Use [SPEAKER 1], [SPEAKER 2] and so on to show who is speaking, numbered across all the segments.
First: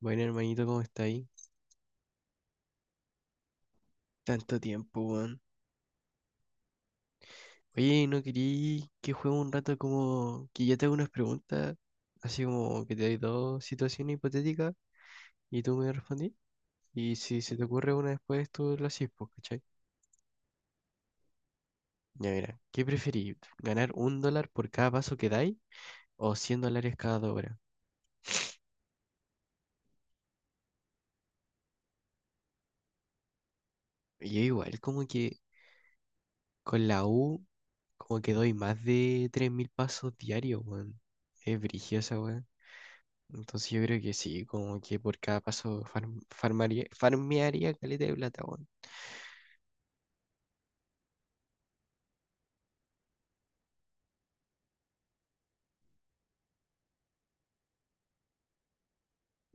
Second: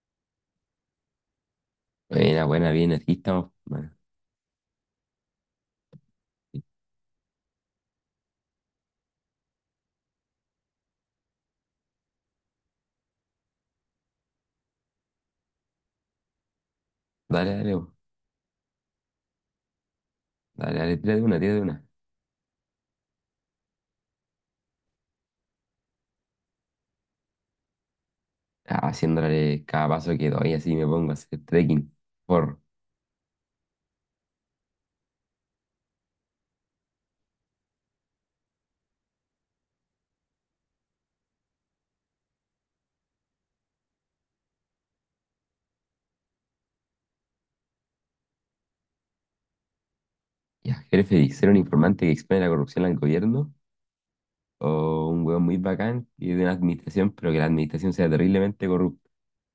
[SPEAKER 1] Bueno, hermanito, ¿cómo está ahí?
[SPEAKER 2] Buena, buena, bien, aquí estamos. Bueno,
[SPEAKER 1] Tanto tiempo, weón. Oye, ¿no querí que juegue un rato como que yo te hago unas preguntas? Así como que te doy dos situaciones hipotéticas y tú me respondís. Y si se
[SPEAKER 2] dale,
[SPEAKER 1] te
[SPEAKER 2] dale, vos.
[SPEAKER 1] ocurre una después, tú la haces, pues, ¿cachai?
[SPEAKER 2] Dale, dale, tira de una, tira de una.
[SPEAKER 1] Ya mira, ¿qué preferís? ¿Ganar un dólar por cada paso que dais o $100 cada 2 horas?
[SPEAKER 2] Ah, haciéndole cada paso que doy, así me pongo a hacer trekking. Por,
[SPEAKER 1] Y yo igual, como que con la U, como que doy más de 3.000 pasos diarios, weón. Es brigiosa, weón. Entonces yo creo que sí, como que por cada paso farmearía caleta de plata, weón.
[SPEAKER 2] ¿Ya, jefe, feliz? ¿Ser un informante que expone la corrupción al gobierno? ¿O un hueón muy bacán y de una administración, pero que la administración sea terriblemente corrupta?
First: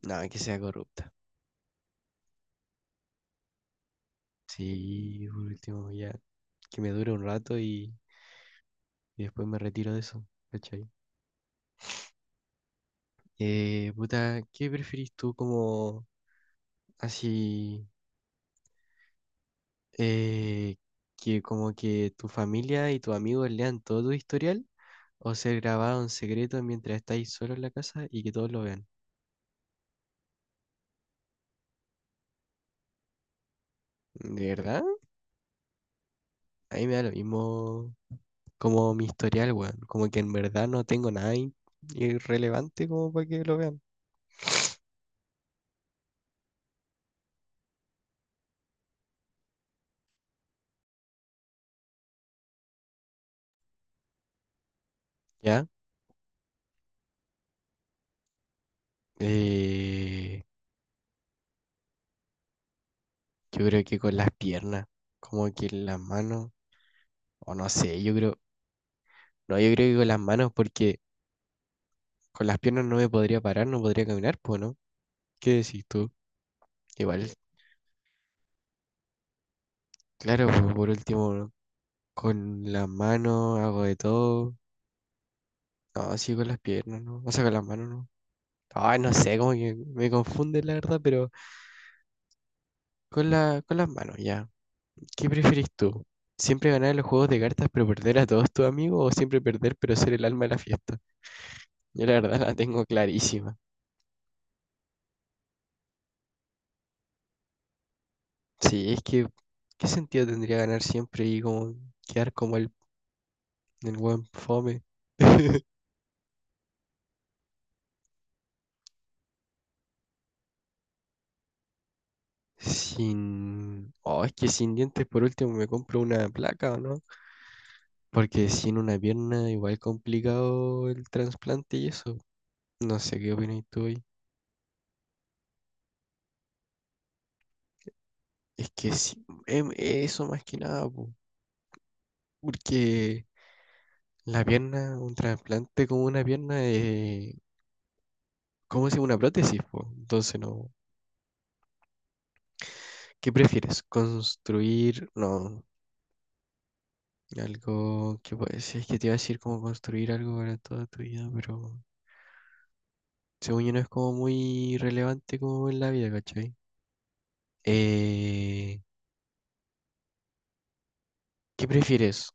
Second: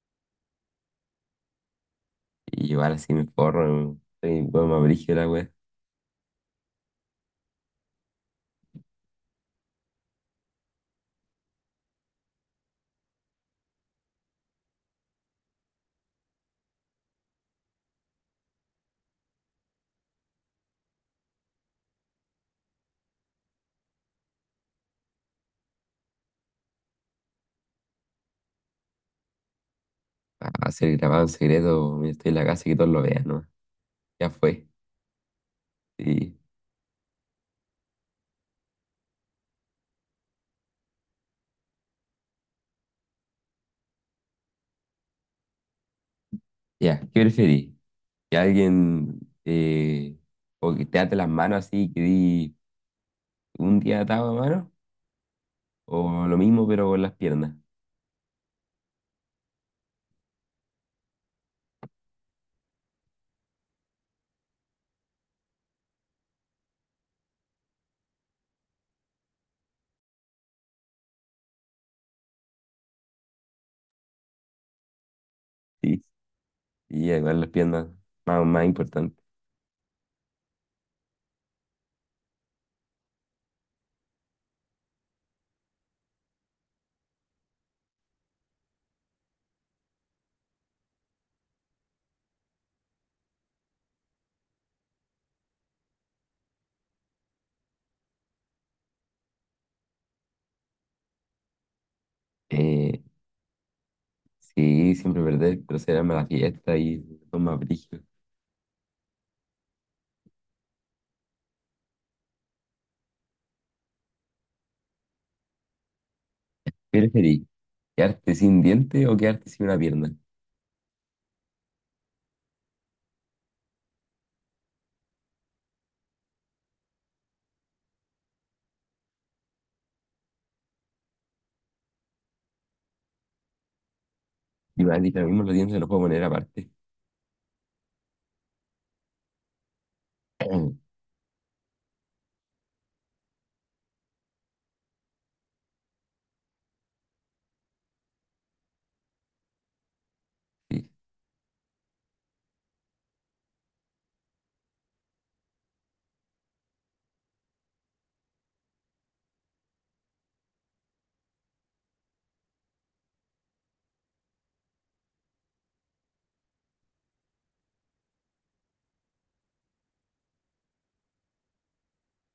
[SPEAKER 1] No, que sea corrupta.
[SPEAKER 2] Y igual así me forro, soy un hueón más brígido
[SPEAKER 1] Sí,
[SPEAKER 2] la
[SPEAKER 1] por
[SPEAKER 2] wea.
[SPEAKER 1] último, ya. Que me dure un rato y después me retiro de eso, ¿cachai? Puta, ¿qué preferís tú como así? eh, que como que tu familia y tus amigos lean todo tu historial o ser grabado en secreto mientras estáis solo en la casa y que todos lo vean.
[SPEAKER 2] A ser grabado en secreto, mira, estoy en la casa y que todos lo vean, ¿no? Ya
[SPEAKER 1] ¿De
[SPEAKER 2] fue.
[SPEAKER 1] verdad?
[SPEAKER 2] Sí.
[SPEAKER 1] A mí me da lo mismo como mi historial, weón. Como que en verdad no tengo nada irrelevante como para que lo vean.
[SPEAKER 2] Ya, ¿qué preferís? ¿Que alguien o que te ate las manos así, que di un día atado a mano,
[SPEAKER 1] ¿Ya?
[SPEAKER 2] o lo mismo pero con las piernas?
[SPEAKER 1] Eh, yo creo que con las piernas, como que las manos, o no sé, yo creo, no, yo creo que con las manos porque con las piernas no me podría parar, no podría caminar, pues, ¿no? ¿Qué decís
[SPEAKER 2] Sí,
[SPEAKER 1] tú?
[SPEAKER 2] y
[SPEAKER 1] Igual,
[SPEAKER 2] igual las piernas, más, más importante.
[SPEAKER 1] claro, pues, por último, ¿no? Con las manos hago de todo. No, sí, con las piernas, ¿no? O sea, con las manos, ¿no? Ay, no sé, como que me confunde la verdad, pero con las manos, ya. ¿Qué prefieres tú? ¿Siempre ganar en los juegos de cartas pero perder a todos tus amigos o siempre perder pero ser el alma de la fiesta? Yo la verdad la tengo
[SPEAKER 2] Eh,
[SPEAKER 1] clarísima.
[SPEAKER 2] sí, siempre perder, pero será mala fiesta y son más brígidos.
[SPEAKER 1] Sí, es que ¿qué sentido tendría ganar siempre y como quedar como el buen fome?
[SPEAKER 2] ¿Qué preferís? ¿Quedarte sin diente o quedarte sin una pierna?
[SPEAKER 1] Sin... Oh, es que sin dientes por último me compro una placa, ¿o no? Porque sin una pierna igual complicado el trasplante y eso. No sé qué opinas tú ahí.
[SPEAKER 2] Y me han dicho lo mismo, los dientes los puedo poner aparte.
[SPEAKER 1] Es que sí, eso más que nada, po. Porque la pierna, un trasplante como una pierna, ¿cómo se llama? Una prótesis, po. Entonces, no.
[SPEAKER 2] Sí,
[SPEAKER 1] ¿Qué prefieres? ¿Construir? No, algo que puede ser. Es que te iba a decir como construir algo para toda tu vida, pero según yo no es como muy relevante como en la vida, ¿cachai? Eh, ¿Qué prefieres?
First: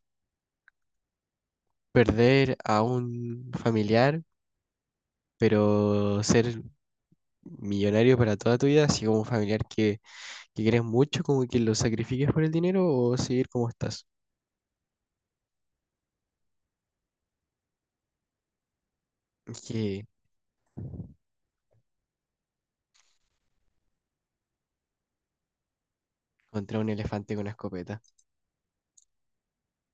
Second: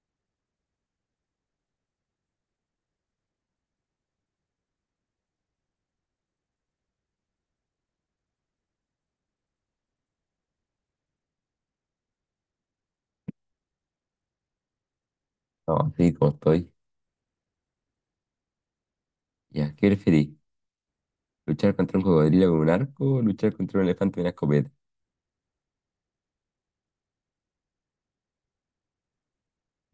[SPEAKER 1] ¿Perder a un familiar, pero ser millonario para toda tu vida? Así como un familiar que quieres mucho, como que lo sacrifiques por el dinero, o seguir como estás.
[SPEAKER 2] no, sí, como estoy. Ya, ¿qué
[SPEAKER 1] Que
[SPEAKER 2] preferís? ¿Luchar contra un cocodrilo con un arco o luchar contra un elefante con una escopeta?
[SPEAKER 1] contra un elefante con una escopeta.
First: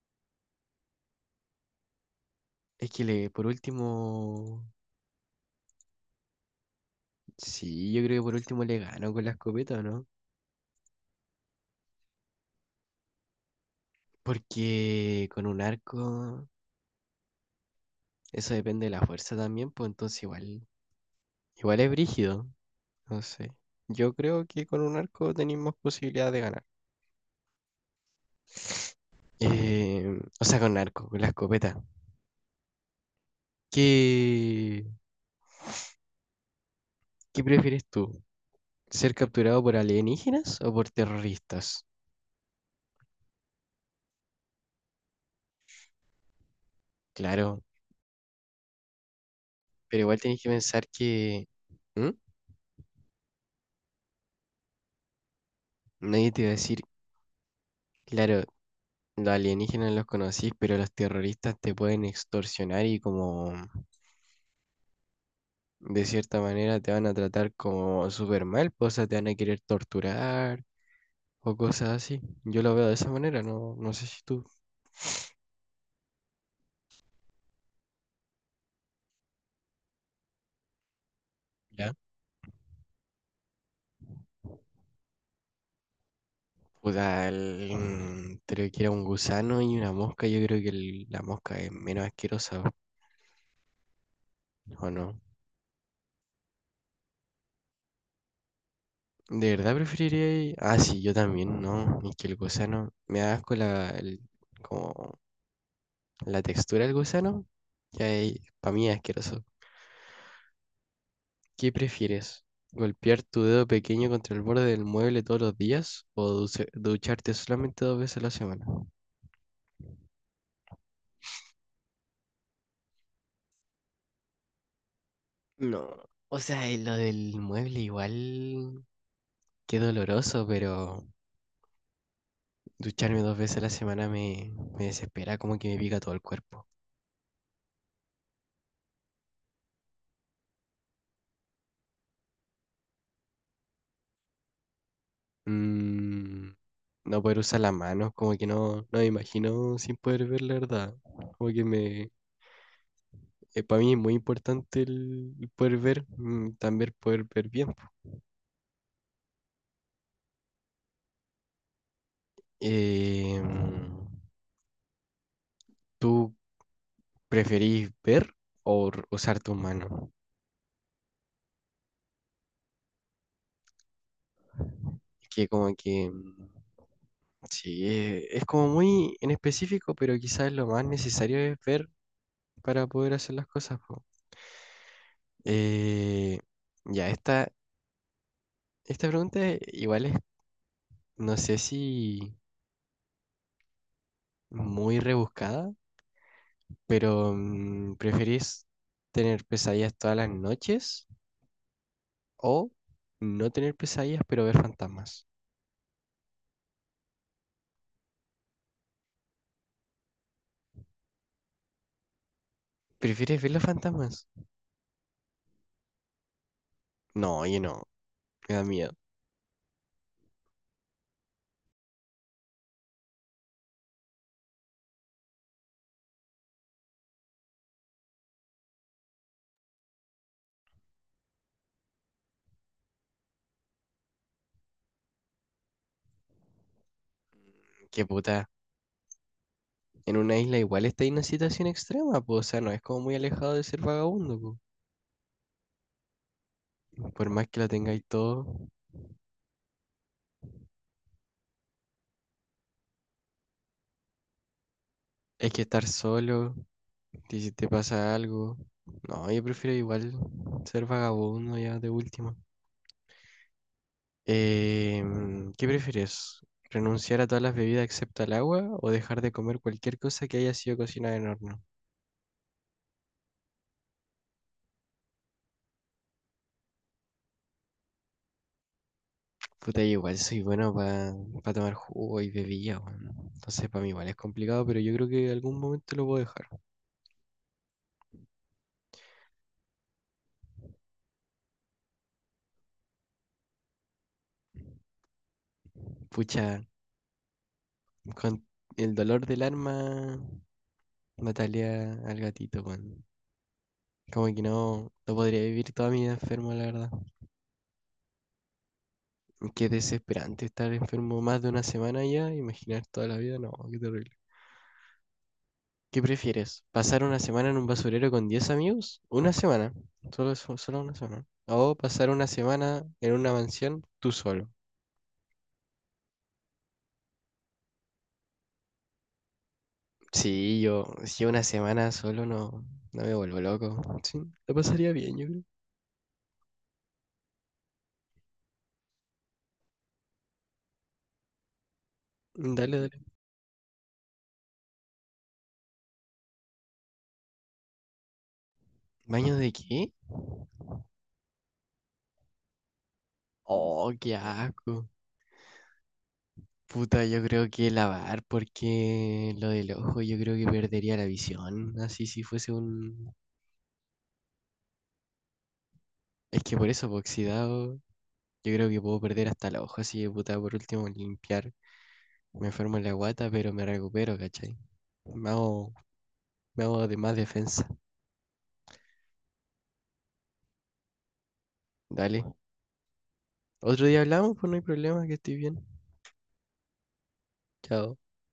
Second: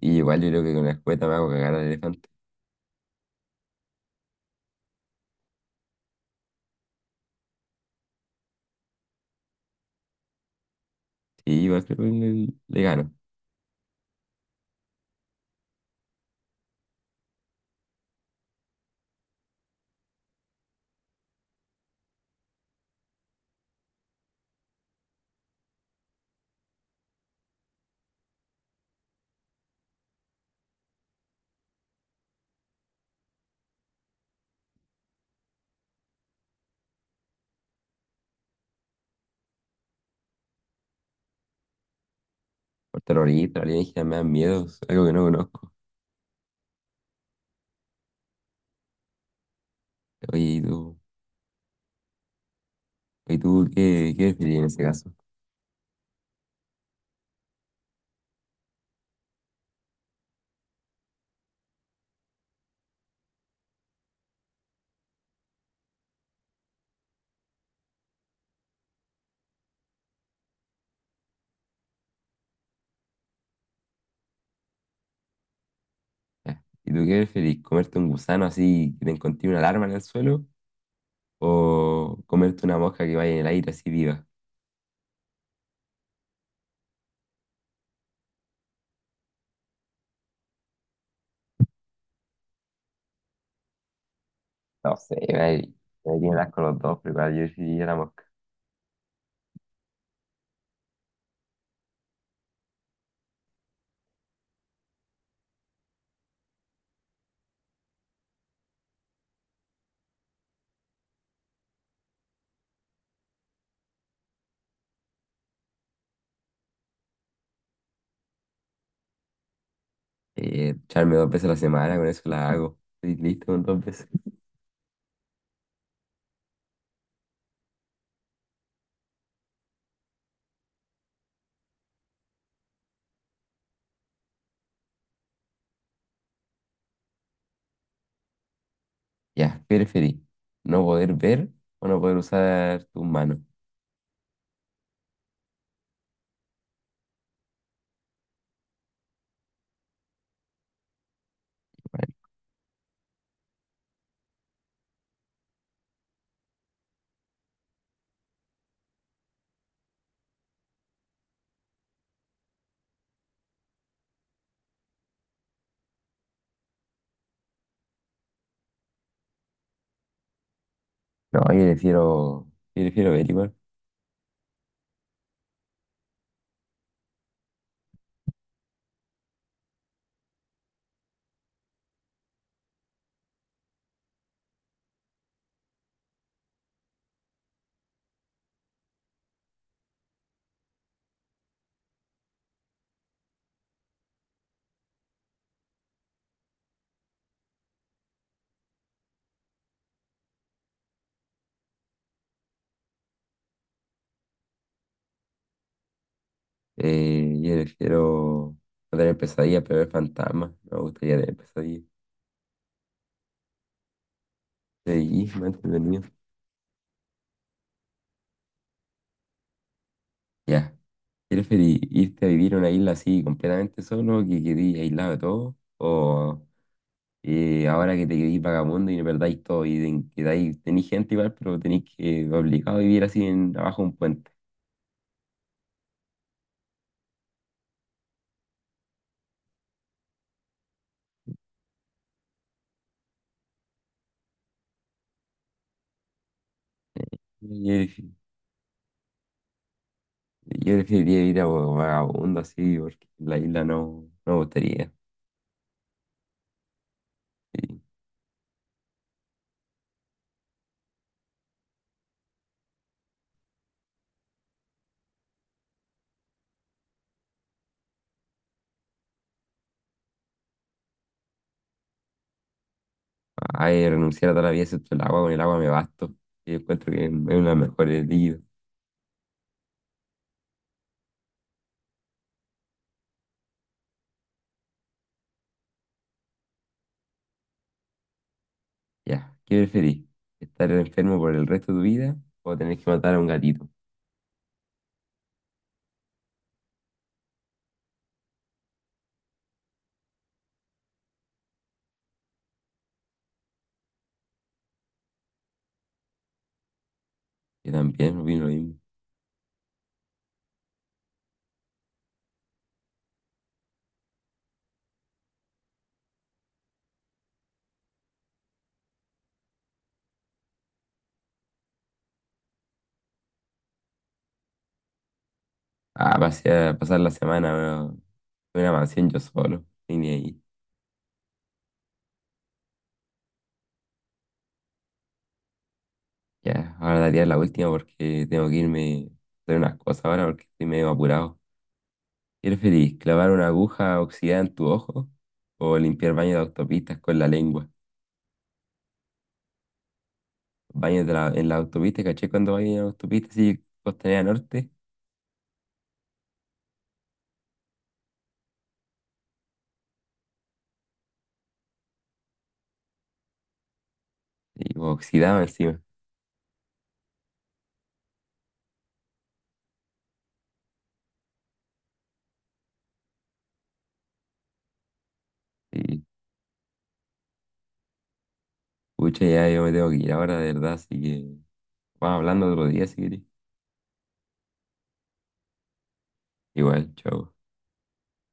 [SPEAKER 2] Y igual yo creo que con la escueta me hago cagar al elefante.
[SPEAKER 1] Es que le, por último, sí, yo creo que por último le gano con la escopeta, ¿o no?
[SPEAKER 2] Sí, igual creo que le gano.
[SPEAKER 1] Porque con un arco, eso depende de la fuerza también, pues entonces igual, es brígido, no sé. Yo creo que con un arco tenéis más posibilidad de ganar. O sea, con un arco, con la escopeta. ¿Qué, qué prefieres tú? ¿Ser capturado por alienígenas o por terroristas?
[SPEAKER 2] Por terrorista, alienígena, me dan miedos, algo que no conozco.
[SPEAKER 1] Claro, pero igual tenéis
[SPEAKER 2] Oye,
[SPEAKER 1] que
[SPEAKER 2] ¿y
[SPEAKER 1] pensar
[SPEAKER 2] tú,
[SPEAKER 1] que... ¿Mm?
[SPEAKER 2] ¿y tú qué preferís en ese caso?
[SPEAKER 1] Nadie te va a decir, claro, los alienígenas los conocís, pero los terroristas te pueden extorsionar y como de cierta manera te van a tratar como súper mal, pues, o sea, te van a querer torturar o cosas así. Yo lo veo de esa manera, no, no sé si tú.
[SPEAKER 2] Ya. ¿Y tú qué preferís? ¿Comerte un gusano así que te encontré una alarma en el suelo?
[SPEAKER 1] ¿Ya?
[SPEAKER 2] ¿O comerte una mosca que vaya en el aire así viva?
[SPEAKER 1] Puta, creo que era un gusano y una mosca. Yo creo que la mosca es menos asquerosa, ¿o
[SPEAKER 2] No sé,
[SPEAKER 1] no?
[SPEAKER 2] me tienen asco los dos, pero igual yo preferiría la mosca.
[SPEAKER 1] ¿De verdad preferiría? Ah, sí, yo también, ¿no? Es que el gusano me da asco como la textura del gusano, que para mí es asqueroso. ¿Qué prefieres? ¿Golpear tu dedo pequeño contra el borde del mueble todos los días o ducharte solamente dos veces a la semana?
[SPEAKER 2] Echarme dos veces a la semana, con eso la hago. Estoy listo con dos veces.
[SPEAKER 1] No, o sea, lo del mueble igual, qué doloroso, pero ducharme dos veces a la semana me desespera, como que me pica todo el cuerpo.
[SPEAKER 2] Ya, ¿qué preferís? ¿No poder ver o no poder usar tus manos?
[SPEAKER 1] Mm, no poder usar las manos, como que no me imagino sin poder ver la verdad, como que
[SPEAKER 2] No,
[SPEAKER 1] para mí es muy importante el poder ver, también poder ver bien, po. Eh, mm, ¿Tú preferís ver o usar tu mano?
[SPEAKER 2] yo prefiero, yo prefiero ver igual.
[SPEAKER 1] Es que como que, sí, es como muy en específico, pero quizás lo más necesario es ver para poder hacer las cosas, po. Eh, ya, esta pregunta igual es, no sé si muy rebuscada, pero ¿preferís tener pesadillas todas las noches? O no tener pesadillas, pero ver fantasmas.
[SPEAKER 2] Yo prefiero no tener pesadillas, pero ver fantasmas. Me gustaría tener pesadillas.
[SPEAKER 1] ¿Prefieres ver los fantasmas?
[SPEAKER 2] Sí, más entretenido.
[SPEAKER 1] No, oye, no. Me da miedo.
[SPEAKER 2] Ya. ¿Quieres irte a vivir a una isla así completamente solo, que quedís aislado de todo? ¿O ahora que te quedís vagabundo y no perdáis todo y tenéis gente igual, pero tenéis que obligado a vivir así en, abajo de un puente?
[SPEAKER 1] Qué puta. En una isla igual está en una situación extrema, pues. O sea, no es como muy alejado de ser vagabundo, po. Por más
[SPEAKER 2] Yo,
[SPEAKER 1] que lo tengáis
[SPEAKER 2] prefi-
[SPEAKER 1] todo,
[SPEAKER 2] yo preferiría ir a vagabundo así, porque en la isla no, no me gustaría.
[SPEAKER 1] hay que estar solo. Y si te
[SPEAKER 2] Sí.
[SPEAKER 1] pasa algo. No, yo prefiero igual ser vagabundo ya de última. Eh, ¿Qué prefieres? ¿Renunciar a todas las bebidas excepto al agua o dejar de comer cualquier cosa que haya sido cocinada en horno?
[SPEAKER 2] Ay, renunciar a toda la vida excepto el agua, con el agua me basto. Y encuentro que es uno de los mejores líquidos.
[SPEAKER 1] Puta, yo igual soy bueno para tomar jugo y bebida, weón. Entonces, para mí igual es complicado, pero yo creo que en algún momento lo puedo dejar.
[SPEAKER 2] Ya, ¿qué preferís? ¿Estar enfermo por el resto de tu vida o tener que matar a un gatito?
[SPEAKER 1] Pucha, con el dolor del arma, mataría al gatito, weón. Como que no, no podría vivir toda mi vida enfermo, la verdad.
[SPEAKER 2] Yo también opino lo mismo.
[SPEAKER 1] Qué desesperante estar enfermo más de una semana ya, imaginar toda la vida, no, qué terrible. ¿Qué prefieres? ¿Pasar una semana en un basurero con 10 amigos? Una semana, solo, solo una semana. O pasar una semana en una mansión tú solo.
[SPEAKER 2] Ah, pasar la semana bueno, en una mansión yo solo, y ni ahí.
[SPEAKER 1] Sí, yo, si una semana solo no, me vuelvo loco. Sí, lo pasaría bien, yo creo.
[SPEAKER 2] Ya, ahora daría la última porque tengo que irme a hacer unas cosas ahora porque estoy medio apurado. ¿Qué
[SPEAKER 1] Dale, dale.
[SPEAKER 2] preferís? ¿Clavar una aguja oxidada en tu ojo o limpiar baño de autopistas con la lengua?
[SPEAKER 1] ¿Baño de qué?
[SPEAKER 2] Baños en la autopista, caché cuando baño en la autopista, sí,
[SPEAKER 1] Oh, qué
[SPEAKER 2] costanera norte,
[SPEAKER 1] asco. Puta, yo creo que lavar, porque lo del ojo yo creo que perdería la visión. Así si fuese un...
[SPEAKER 2] y pues, oxidado encima.
[SPEAKER 1] Es que por eso, po, oxidado, yo creo que puedo perder hasta el ojo, así que puta, por último limpiar. Me enfermo en la guata, pero me recupero, ¿cachai? Me hago,
[SPEAKER 2] Y
[SPEAKER 1] me hago de más defensa.
[SPEAKER 2] pucha, ya yo me tengo que ir ahora, de verdad, así que vamos
[SPEAKER 1] Dale.
[SPEAKER 2] hablando otro día si querés.
[SPEAKER 1] Otro día hablamos, pues no hay problema, que estoy bien.
[SPEAKER 2] Igual, chao.
[SPEAKER 1] Chao.